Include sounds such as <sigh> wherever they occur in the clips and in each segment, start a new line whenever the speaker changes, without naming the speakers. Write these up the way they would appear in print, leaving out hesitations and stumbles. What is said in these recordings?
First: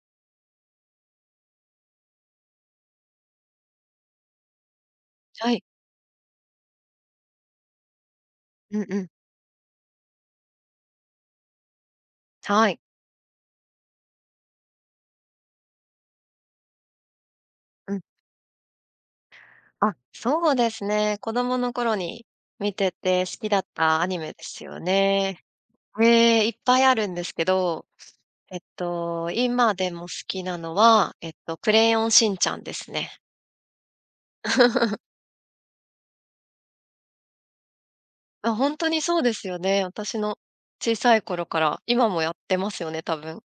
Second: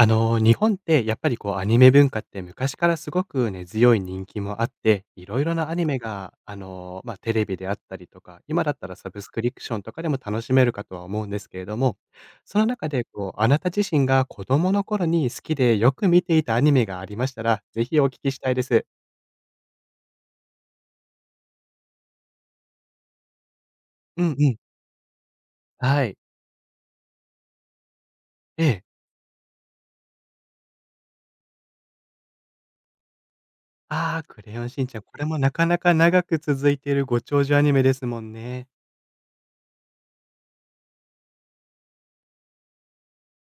日本ってやっぱりこうアニメ文化って昔からすごくね強い人気もあって、いろい
は
ろ
い。
なアニメがテレビであったりとか、今だ
う
った
ん
ら
うん。
サブスクリプションとかでも楽しめるかとは思うんですけれども、その
はい。
中でこう、あなた自身が子供の頃に好きでよく見ていたアニメがありましたら、ぜ
う
ひ
ん。
お聞きしたいです。
あ、そうですね。子供の頃に見てて好きだったアニ
う
メ
ん
で
うん。
すよね。
はい。
ええ、いっぱいあるんですけど、
ええ。
今でも好きなのは、クレヨンしんちゃんですね。
ああ、クレヨンしんち
<laughs>
ゃん、これもなかなか長く続いているご長寿アニメですもん
あ、
ね。
本当にそうですよね。私の小さい頃から、今もやってますよね、多分。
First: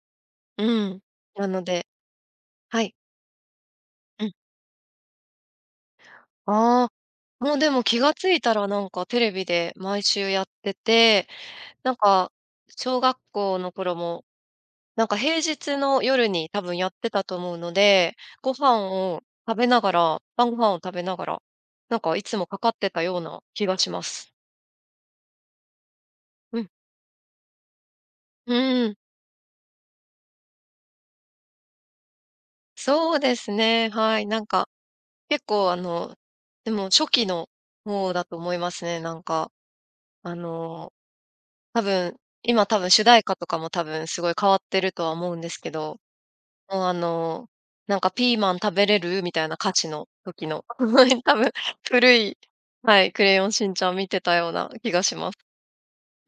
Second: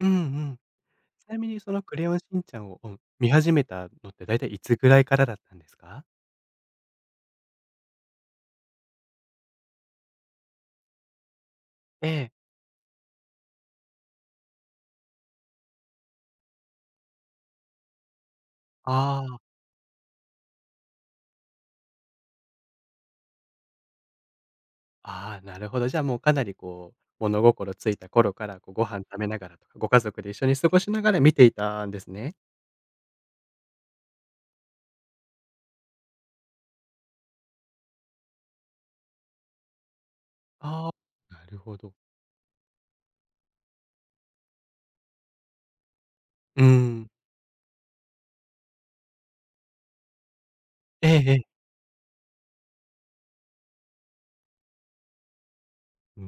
うんうん。
うん。
ちな
な
みに
の
その
で。
クレヨンしんちゃんを、
は
う
い。
ん、見始めたのっ
う
て
ん。
だいたいいつぐらいからだったんですか？
ああ、もうでも気がついたらなんかテレビで毎週やってて、なん
ええ。
か、小学校の頃も、なんか平日の夜に多分やってたと思うので、ご飯を
ああ、
食べながら晩ご飯を食べながら、なんかいつもかかってたような気がします。
ああ、なるほど。じゃあもうかなり
うん。
こう、物心ついた頃からこうご
うん、
飯食べながらとか、ご家族で一緒に過ごしながら見ていたんですね。
そうですね、はい。なんか、結構でも初期の方だと思いますね。なんか、あ
あ
の、
あ、なるほ
多
ど。
分、今多分主題歌とかも多分すごい変わってるとは思うんですけど、
うー
もう
ん。
なんかピーマン食べれる？みたいな価値の時の、
ええ
<laughs>
え
多分
え。
古い、はい、クレヨンしんちゃん見てたような気がします。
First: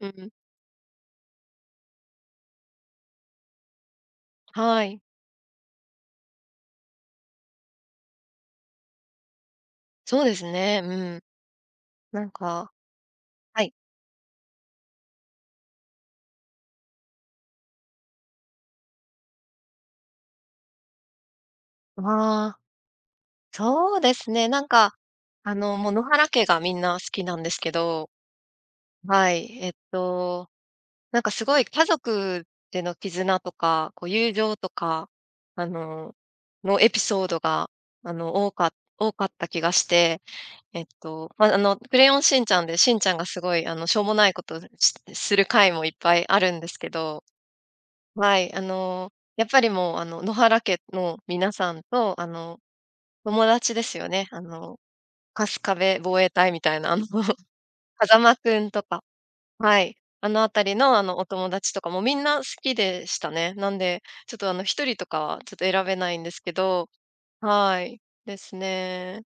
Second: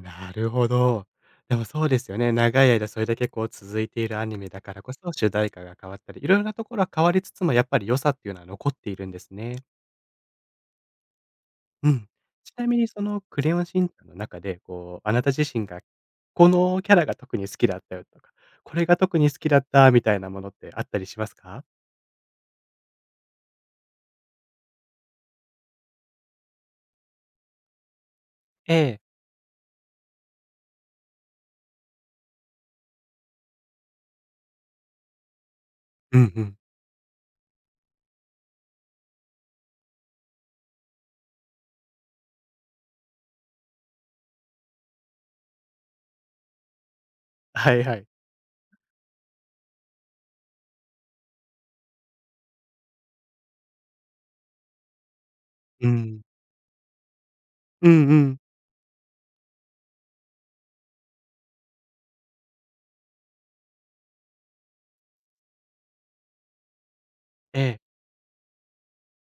うん。
るほど。でもそうですよね、長い間それだけこう続いているアニメだから
は
こ
い。
そ、主題歌が変わったり、いろいろなところは変わりつつも、やっぱり良さっていうのは残っているんですね。
そうですね、うん。
うん。
なん
ちな
か、
みにそのクレヨ
は
ン
い。
しんちゃんの中で、こう、あなた自身がこのキャラが特に好きだったよとか、これが特に好きだったみたいなものってあったりしますか？
ああ、そうですね、なんか、もう野原家がみんな好きなんですけど、
ええ。
はい、なんかすごい家族での絆とか、こう友情とか、あの、
うんうん。
のエピソードが、あの、多か多かった気がして、まあ、クレヨンしんちゃんで、しんちゃんがすごい、しょうもないことをする回もいっぱいあるんですけど、
はいはい。
はい、やっぱりもう、野原家の皆さんと、友達ですよね。春日
う
部防
ん。
衛隊みたいな、<laughs>
うんう
風間
ん。
くんとか、はい、あのあたりの、お友達とかもみんな好きでしたね。なんで、ちょっと、一人とかはちょっと選べないんですけど、
ええ。
はい、ですね。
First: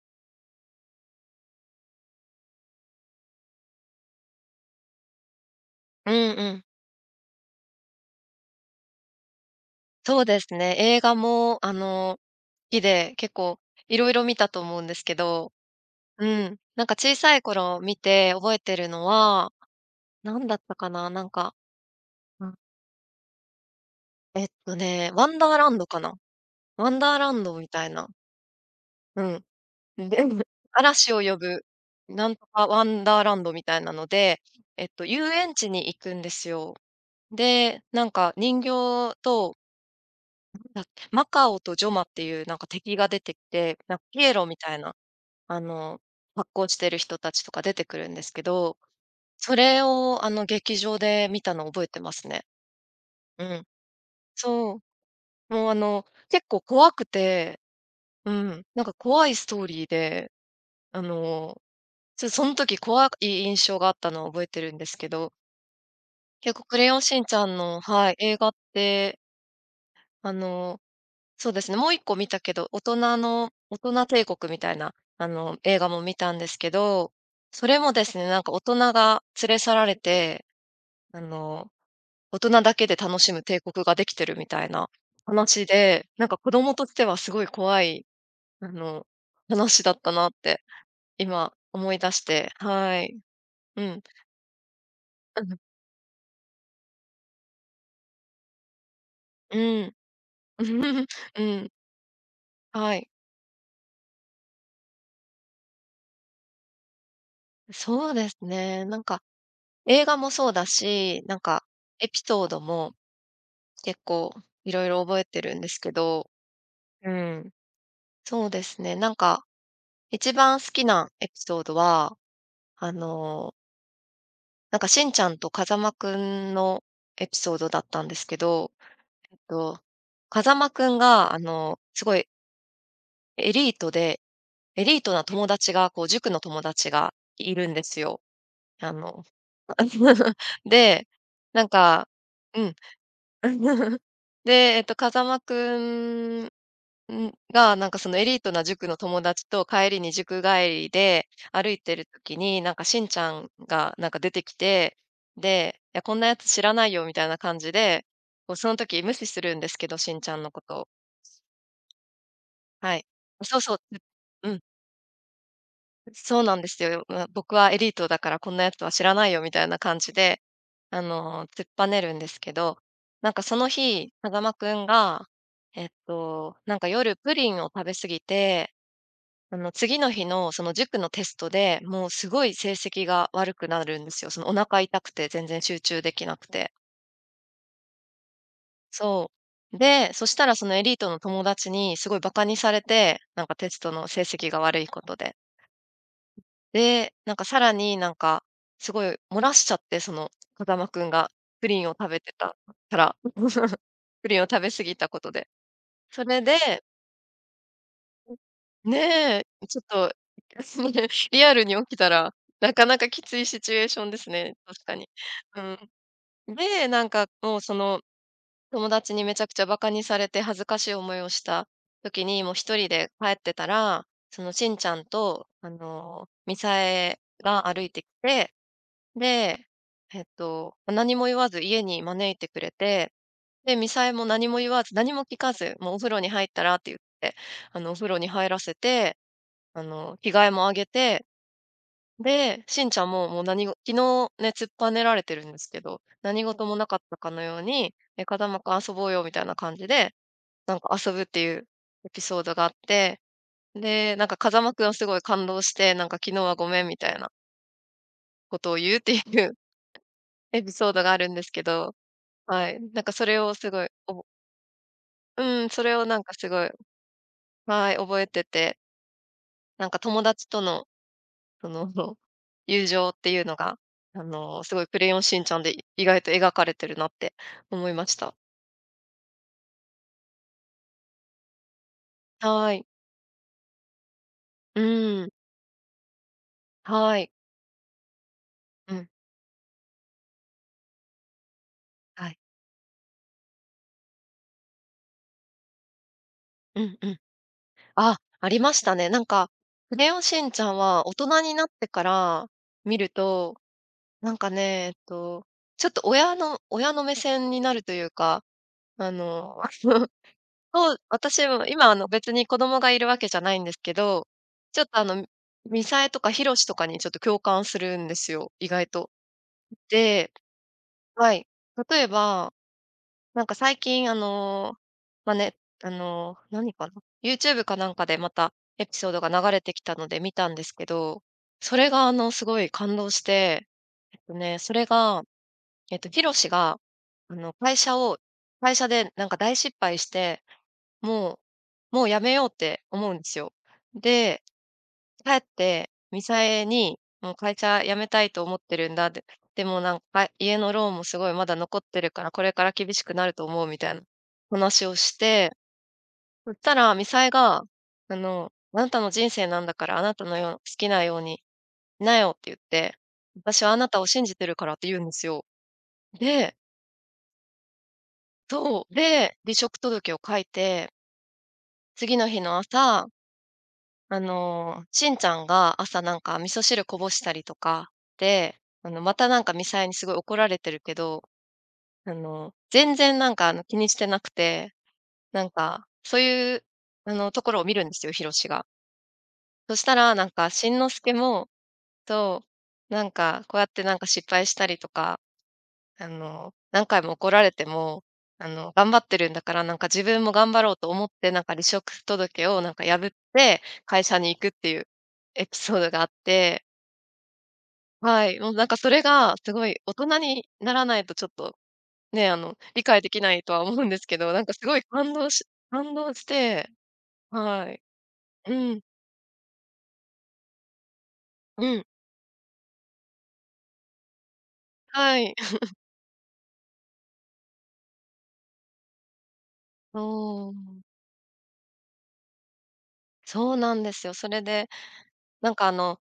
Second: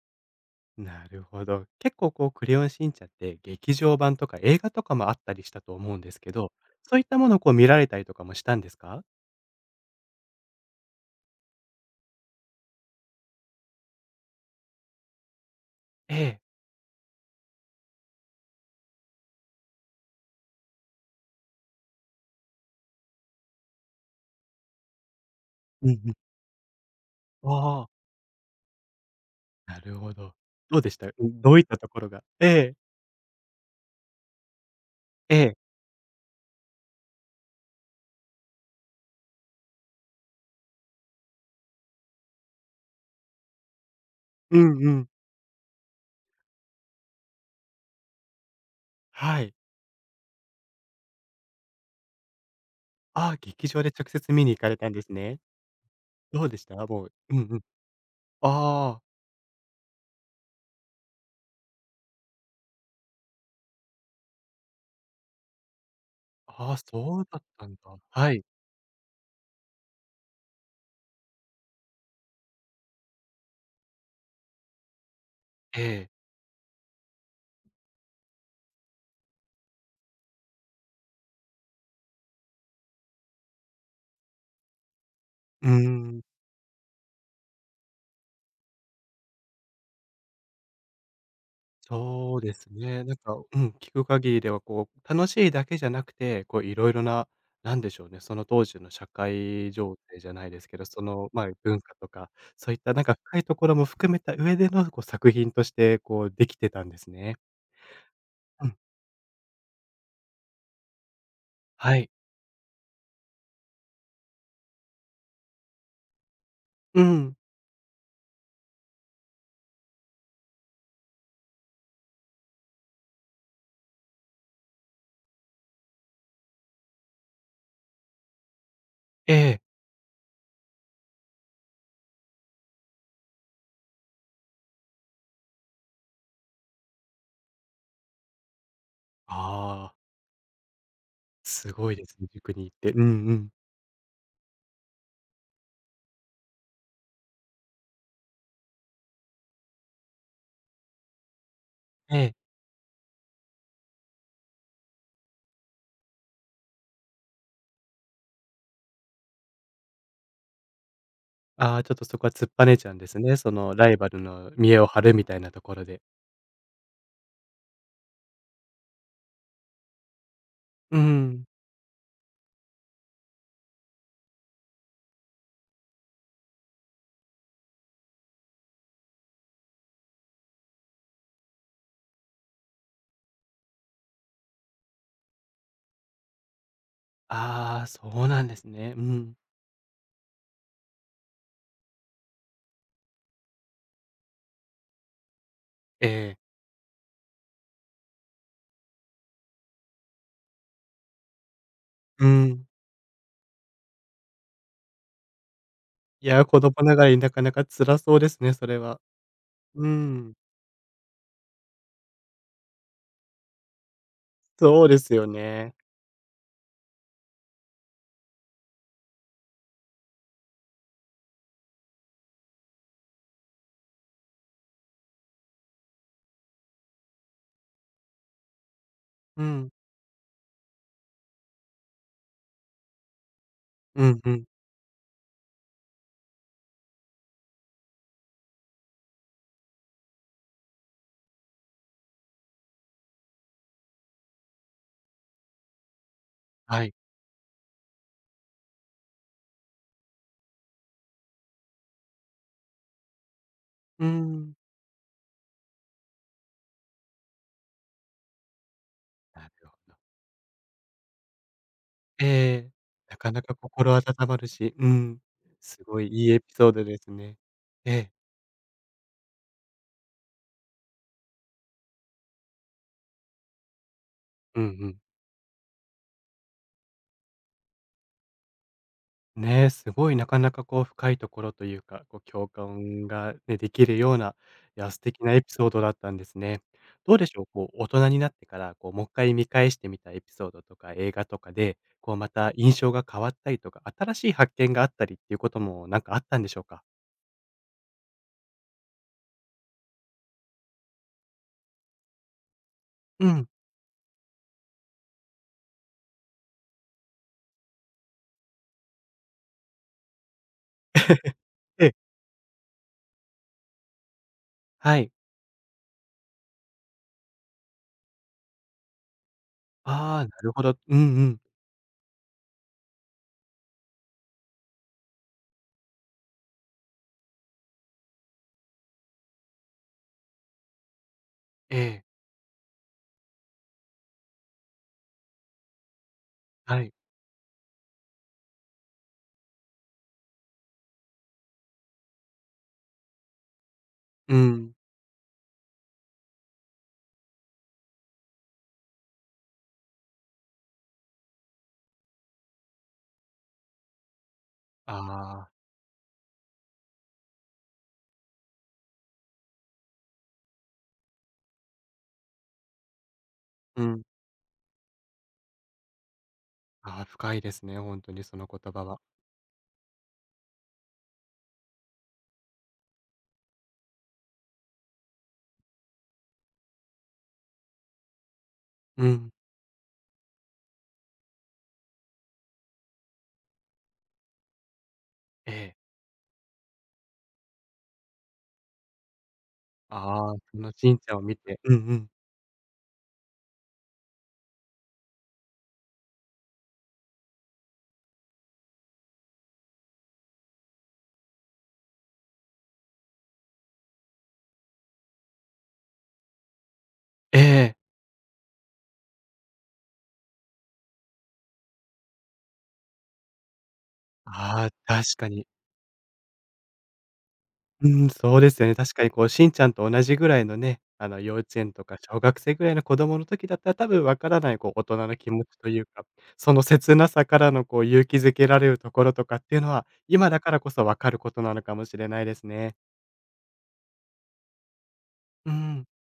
なるほど。結構こうクレヨンしんちゃんって劇場版とか映画とかもあったりしたと思うんで
うん
すけ
う
ど、
ん。
そういったものをこう見られたりとかもしたんですか？
そうですね。映画も、好きで、結構いろいろ見たと思うんですけど、
え
う
え。
ん。なんか小さい頃見て覚えてるのは、なんだったかな、なんか、うん、ワンダーランド
うんう
かな。
ん。
ワンダーラン
あ
ドみた
あ。
いな、うん。
なるほ
で、
ど。
<laughs>
どうでした？う
嵐を呼
ん、どういっ
ぶ、
たところが
なんと
え
か
え。
ワンダーランドみたいなので、遊
え
園
え。
地に行くんですよ。で、なんか人形と、なんだっけ、マカオとジョマっていうなんか敵が出てきて、なんかピエロみ
うん
たい
う
な
ん。
あの、発行してる人たちとか出てくるんですけど、
はい。
それを劇場で見たのを覚えてますね。
ああ、
うん。
劇場で直接見に行かれ
そ
たんですね。
う。もう
ど
結
うで
構
した？
怖
も
く
う、うんう
て、
ん。
うん、なんか
ああ、
怖いストーリーで、あの、その時怖い印象があったのを覚えてるんですけど、結構
ああ、
クレヨンし
そ
ん
う
ち
だっ
ゃん
たん
の
だ。
はい、
は
映
い。
画って、あのそうですね、もう一個見たけど、大人帝国みたいな、映
え
画も見
え。
たんですけど、それもですね、なんか大人が連れ去られて、あの、大人だけで楽しむ帝国ができてるみたいな話
うー
で、
ん、
なんか子供としてはすごい怖い、あの、話だったなって今思い出し
そう
て、
です
は
ね。な
い。
んか、うん、
う
聞
ん。
く限りでは、こう、楽しいだ
<laughs>
けじゃなくて、こう、いろいろな、なんでしょうね、その当時の社
う
会
ん。
情勢じゃない
<laughs> うん。
ですけど、そ
<laughs>
の、ま
う
あ、
ん、
文化とか、そういった
は
なん
い。
か深いところも含めた上での、こう、作品として、こう、できてたんですね。
そうです
うん、
ね、なんか映画もそうだし、なんか
は
エ
い。
ピソードも結構いろいろ覚えてるんですけど。
う
う
ん、
ん。そうですね、なんか一番好きなエピソードは、あの、なんかしんちゃんと風間くんのエピソードだったんですけど、
え
えっ
え。
と、風間くんが、すごいエリートで、エリートな友達が、こう、塾の友達がいるんですよ。あの、
ああ、
<laughs> で、なん
すごいで
か、
すね、塾
う
に
ん。
行って。うんうん、
<laughs> で、風間くうん、が、なんかそのエリートな塾の友達と帰りに塾帰りで歩いてる
ええ。
時に、なんかしんちゃんがなんか出てきて、で、いや、こんなやつ知らないよみたいな感じで、こうその時無視するんですけど、しんちゃんのことを。
ああ、ちょっとそこは突っぱねちゃう
は
ん
い。
ですね。そ
そうそ
の
う。
ライバル
う
の
ん。
見栄を張るみたいなところで。
そうなんですよ。ま、僕はエリートだからこんなやつは知らないよみたいな感じで、
うん。
突っぱねるんですけど、なんかその日、風間くんが、なんか夜プリンを食べ過ぎて、次の日のその塾のテストで、もうすごい成績が悪くなるんですよ。そのお腹痛くて全然集中できなくて。
ああ、そうなんですね。う
そ
ん。
う。で、そしたらそのエリートの友達にすごいバカにされて、なんかテストの成績が悪いことで。
ええ。
で、なんかさらになんか、すごい漏らしちゃって、その風間くんがプリンを食べ
う
てた
ん。
から、<laughs> プリンを食べ過ぎたことで。そ
い
れ
や、子供
で、
ながらになかなか辛そうですね、それは。
ねえ、ちょっ
う
と、
ん。
<laughs> リアルに起きたら、なかなかきついシチュエーションですね、確
そう
か
で
に。
すよ
う
ね。
ん。で、なんかもうその、友達にめちゃくちゃバカにされて恥ずかしい思いをした時に、もう一人で帰ってたら、そのしんちゃんと、みさえが歩いてきて、
う
で、
ん。
何も言わず家に招いてくれて、で、み
う
さえ
ん
も
うん。
何も言わず、何も聞かず、もうお風呂に入ったらって言って、お風呂に入らせて、着替えもあげて、で、しんちゃんも、もう昨日ね、突っぱねられてるんですけど、何事も
は
な
い。
かったかのように、「風間くん遊ぼうよ」みたいな感じで、なんか遊ぶっていうエピソードがあって、
う
で、なんか
ん。
風間くんはすごい感動して、なんか「昨日はごめん」みたいなことを言うってい
な
う
るほど。
エピソードがあるんですけど、
え
は
え。
い、なんか
な
そ
か
れ
な
を
か
すごい
心温
おぼ
まるし、うん。
うん、そ
す
れ
ご
を
い
なん
いい
か
エ
す
ピ
ご
ソ
い、
ードですね。
は
え
い、
え。
覚えてて、なんか友達とのその、<laughs> 友情っていうのが、
うんう
すごい
ん。
クレヨンしんちゃんで意外と描かれてるなって思いました。
ねえ、すごいなかなかこう深いところというか、こう共
はい。
感がね、できるような、
う
いや、素敵
ん、
なエピソードだったんですね。ど
は
うで
い。
しょう、こう大人になってから、こう
う
もう
ん、
一回見返してみたエピソードとか映画とかで、こう
は
ま
い。
た印象が変わったりとか、新しい発見があったりっていうこともなんかあったんでしょう
う
か？
んうん。あ、ありましたね。なんか、クレヨンしんちゃんは大人になってから見る
うん。
と、なんかね、ちょっと親の目線になるというか、あの <laughs> そう、私も
え
今
え、
別に子供がいるわけじゃないんですけど、ちょっと
はい。
ミサえとかヒロシとかにちょっと共感するんですよ、意外と。
ああ、
で、
なるほど。うんう
は
ん。
い。例えば、なんか最近まあ、ね、何かな、YouTube かなんかでまたエピソードが流れてきたので見たんですけど、そ
え
れが
え、
すごい感動して、それが、ヒロシが、
はい。
あの、会社を会社でなんか大失敗して、ももうやめようって思うんですよ。
う
で、
ん。
帰って、ミサエに、もう会社辞めたいと思ってるんだって、でもなんか家のローンもすごいまだ残ってるから、これから厳しくなると思うみたいな話を
あ
し
あ、
て、そしたらミサエが、あなたの人生なんだから、あなたの好きなようにしなよって言って、私はあ
う
なた
ん。
を信じてるからって言うんですよ。で、
ああ、深いですね、ほんとにその言葉
そう、
は。
で、離職届を書いて、次の日の朝しんちゃんが朝味噌汁こぼしたりとかで、
う
また
ん。
みさえにすごい怒られてるけど、全然気にしてなくて、なん
ええ。
か、そういうあのところを見るんですよ、ひろしが。そしたら
ああ、そ
し
の
んの
しん
す
ち
け
ゃんを見
も、
て、うんうん。
と、なんかこうやって失敗したりとか何回も怒られても、頑張ってるんだから、自分も頑張ろうと思って、離職届を破って会社に行くっていうエピソードがあって、
ええ、
はい、もうなんかそれがすごい、大人にならないとちょっとね、理解できないとは思うんですけど、す
ああ、
ごい
確かに。
感動して、はい。
うん、そうですよ
う
ね。
ん、
確かにこうしんちゃんと同じぐらいのね、幼稚園
うん、
とか小学生ぐらいの子供の時だったら、多分わからないこう大人の
は
気
い。
持ち
<laughs>
というか、その切なさからのこう勇気づけられるところとかっていうのは、今だ
そ
からこ
う、
そわかることなのかもしれないですね。
そうなんですよ。それで、な
う
んかあ
ん。
の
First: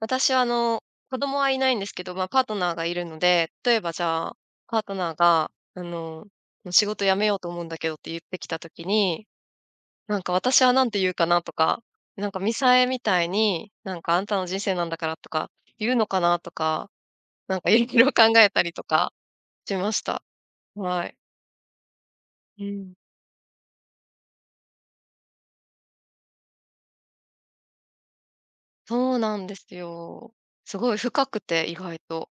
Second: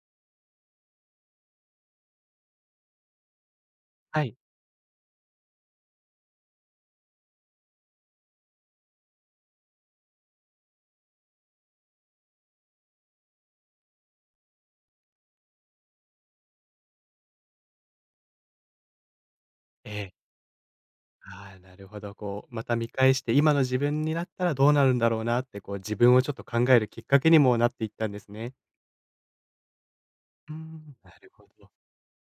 私は子供はいないんですけど、ま、パートナーがいるので、例えばじ
は
ゃ
い。
あ、パートナーがもう「仕事辞めようと思うんだけど」って言ってきたときに、私はなんて言うかなとか、ミサエみたいに、「あんたの人生なんだから」とか言うのかなとか、色々考えたりとかしま
え
し
え。
た。はい。
ああ、なるほど。こう
う
また見
ん。
返して、今の自分になったらどうなるんだろうなって、こう自分をちょっと考えるきっかけにもなっていったんですね。
そうなんですよ。
う
すごい
ん、な
深
る
く
ほ
て、
ど。
意外と。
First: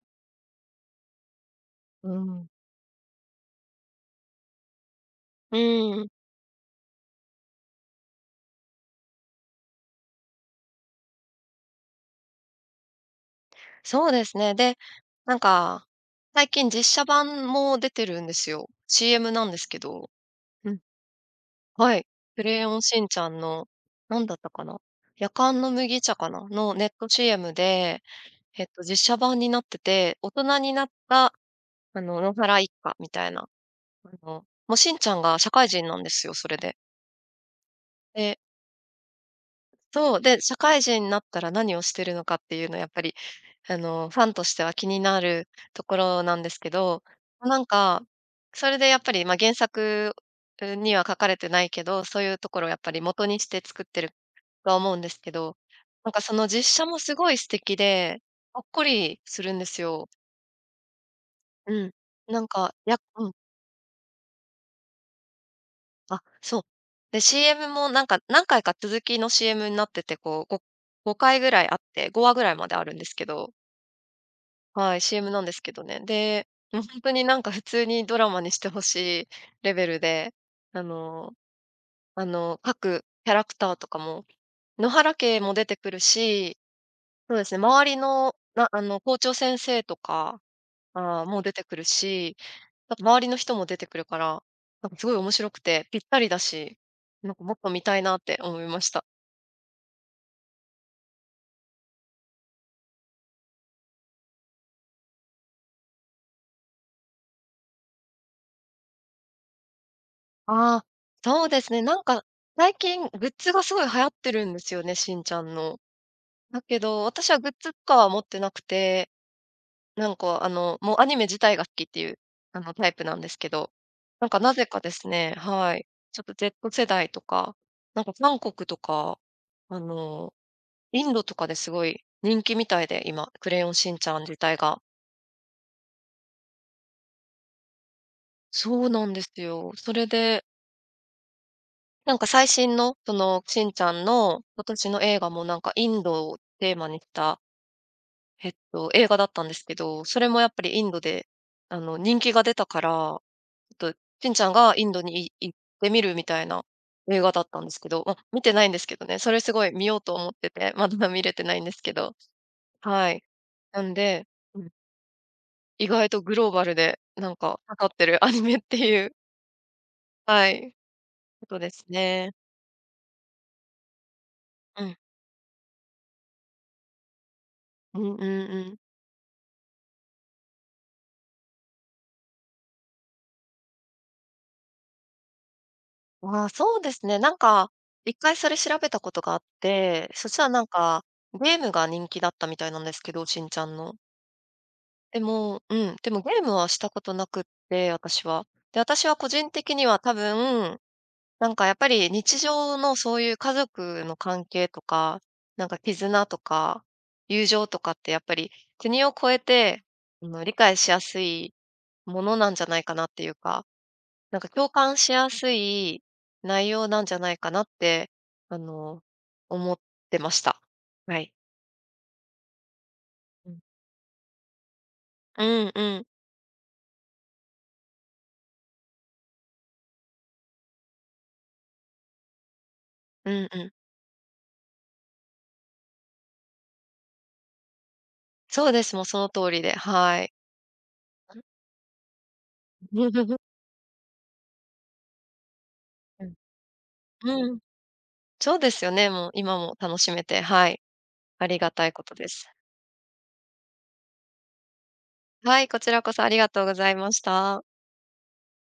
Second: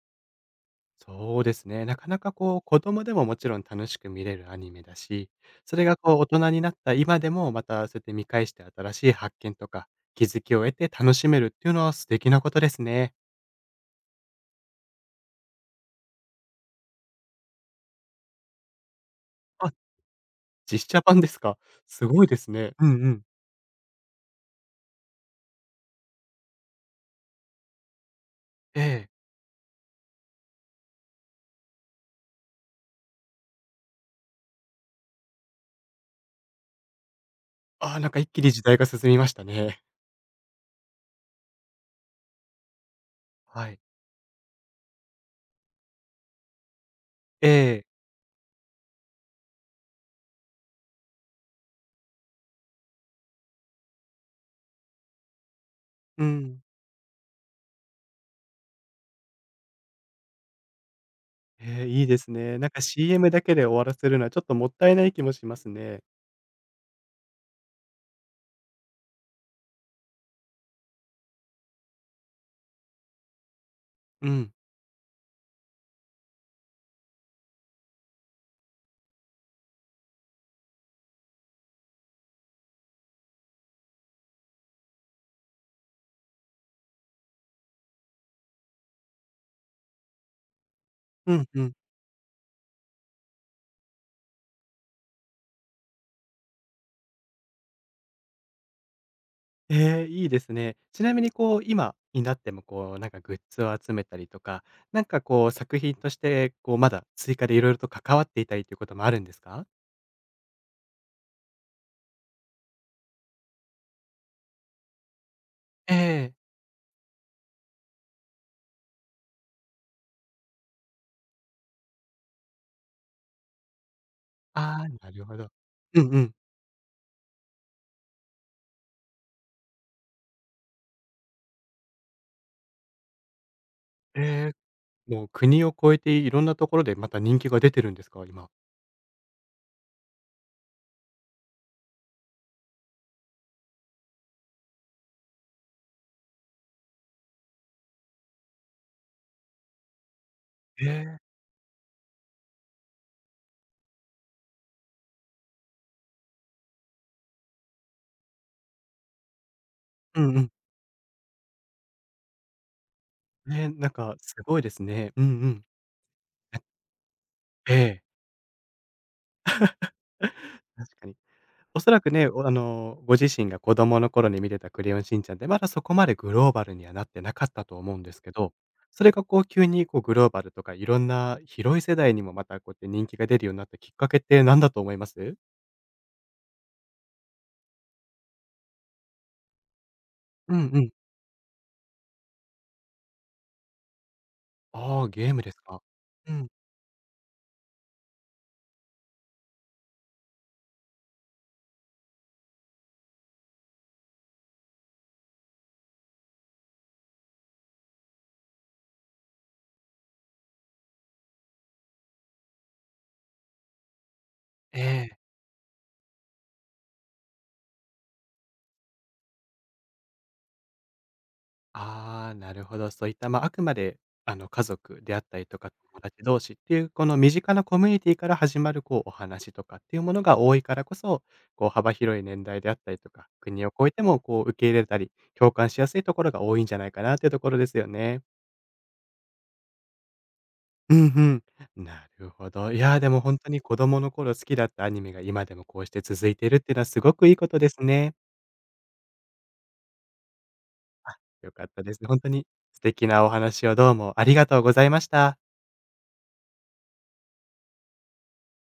そうですね。なか
う
なか
ん。
こう、子供でももちろん楽しく見れるアニメだし、それが
うん。
こう、大人になった今でも、またそうやって見返して新しい発見とか、気づきを得て楽しめるっていうのは素敵なことですね。
そうですね。で、なんか、最近実写版も出てるんですよ。CM なんです
あ、
けど。うん。
実写版ですか。
は
す
い。
ごいで
ク
す
レ
ね。
ヨン
うん
しん
う
ち
ん。
ゃんの、なんだったかな、夜間の麦茶かなのネット CM で、えっ
え
と、実
え。
写版になってて、大人になった、野原一家みたいな。もうしんちゃんが社会人なんですよ、それで。
ああ、なんか一
で
気に時代が進みましたね。
そう、で、社会人になったら何をしてるのかっていうのはやっぱり、
はい。
ファンとしては気になるところなんですけど、ま
え
なん
え。
か、それでやっぱり、ま、原作には書かれてないけど、そういうところをやっぱり元にして作ってるとは思うんですけど、
う
その
ん。
実写もすごい素敵で、ほっこりするんですよ。う
ええ、
ん。
いいです
なん
ね。なん
か、
か
やう
CM
ん、
だけで終わらせるのはちょっともったいない気もしますね。
あ、そう。で、CM も何回か続きの CM になってて、こう、5回ぐらいあって、5話ぐらいまであるんですけど、
うん。
はい、CM なんですけどね。で、もう本当に普通にドラマにしてほしいレベルで、あの各キャラクターとかも、野原家も出てくるし、そうですね、周りの、なあの、校長先生とか、ああ、
う
もう
ん
出
う
て
ん。
くるし、あと周りの人も出てくるから、すごい面白くてぴったりだし、もっと見たいなって思いました。
ええ、いいですね。ちなみにこう、今になってもこう、なんかグッズを集めたりとか、なんかこう作品として、こうまだ追加でいろいろと関わっていたりということもあるんですか？
ああ、そうですね、最近グッズがすごい流行ってるんですよね、しんちゃんの。
ええ。
だけど、私はグッズとかは持ってなくて、もうアニメ自体が好きっていう、タイプなんですけど、なんかなぜか
ああ、
です
なる
ね、
ほど。
はい、
うんう
ちょっ
ん。
と Z 世代とか、韓国とか、あの、インドとかですごい人気みたいで、今、クレヨンしんちゃん自
え
体が。
え。もう国を越えていろんなところでまた人気が出てるんですか？今。
そうなんですよ。それで、最新の、その、しんちゃんの今年の映画もインドをテーマにした、えっと、映画だったんですけど、それもやっぱりイ
え
ンドで、
え。
人気が出たから、ちょっと、しんちゃんがインドに行ってみるみたいな映画だったんですけど、ま、見てないんですけどね、それすごい見ようと
う
思っ
んう
て
ん。
て、まだ見れてないんですけど、はい。
ね、
な
なん
ん
か
で、
すご
う
いで
ん、
すね。うんうん。
意外とグローバルで、
え
かかっ
え。
てるアニメっていう、は
<laughs>
い、
確かに。
ことで
お
す
そらくね、
ね。
おあの、ご自身が子供の頃に見てたク
う
レ
ん、
ヨンしんちゃんって、まだそこまでグローバルにはなってなかったと思う
う
んで
んうん
すけど、
うん。
それがこう急にこうグローバルとかいろんな広い世代にもまたこうやって人気が出るようになったきっかけって何だと思います？
ああ、そうですね。一回それ調べたことがあって、そしたら
うんうん。
ゲームが人気だったみたいなんですけど、しんちゃんの。
ああ、
で
ゲームです
もう
か。
ん、でもゲ
う
ー
ん。
ムはしたことなくって、私は。で、私は個人的には多分、やっぱり日常のそういう家族の関係とか、絆とか、友情とかってやっぱり国を越えて、理解しやすいものなんじゃないかなっていうか。共
え
感し
え。
やすい内容なんじゃないかなって、あの、思ってました。はい。
ああ、なるほど。そういった、まあ、
う
あ
ん。
くまで、あの、家族であった
う
りと
ん
か、
う
友
ん。
達同士っていう、この身近なコミュニティから始まる、こう、お話とかっていうものが多いからこそ、こう、幅広い年代であったりとか、
うんう
国を
ん。
越えても、こう、受け入れたり、共感しやすいところが多いんじゃないかなっていうところですよね。
そうです。もうその通りで、はい。
うん
<laughs>
うん。なるほど。いやー、でも
う
本当に子供の頃好きだったアニメが今でもこうして続
ん。
い
<laughs>
ているっていうのはすごくいいこ
う
と
ん。
ですね。
そうですよね、もう今も楽しめて、はい。あ
良
り
かっ
が
た
たい
です。
こと
本当
で
に
す。
素敵なお話をどうもありがとうございました。
はい、こちらこそありがとうございました。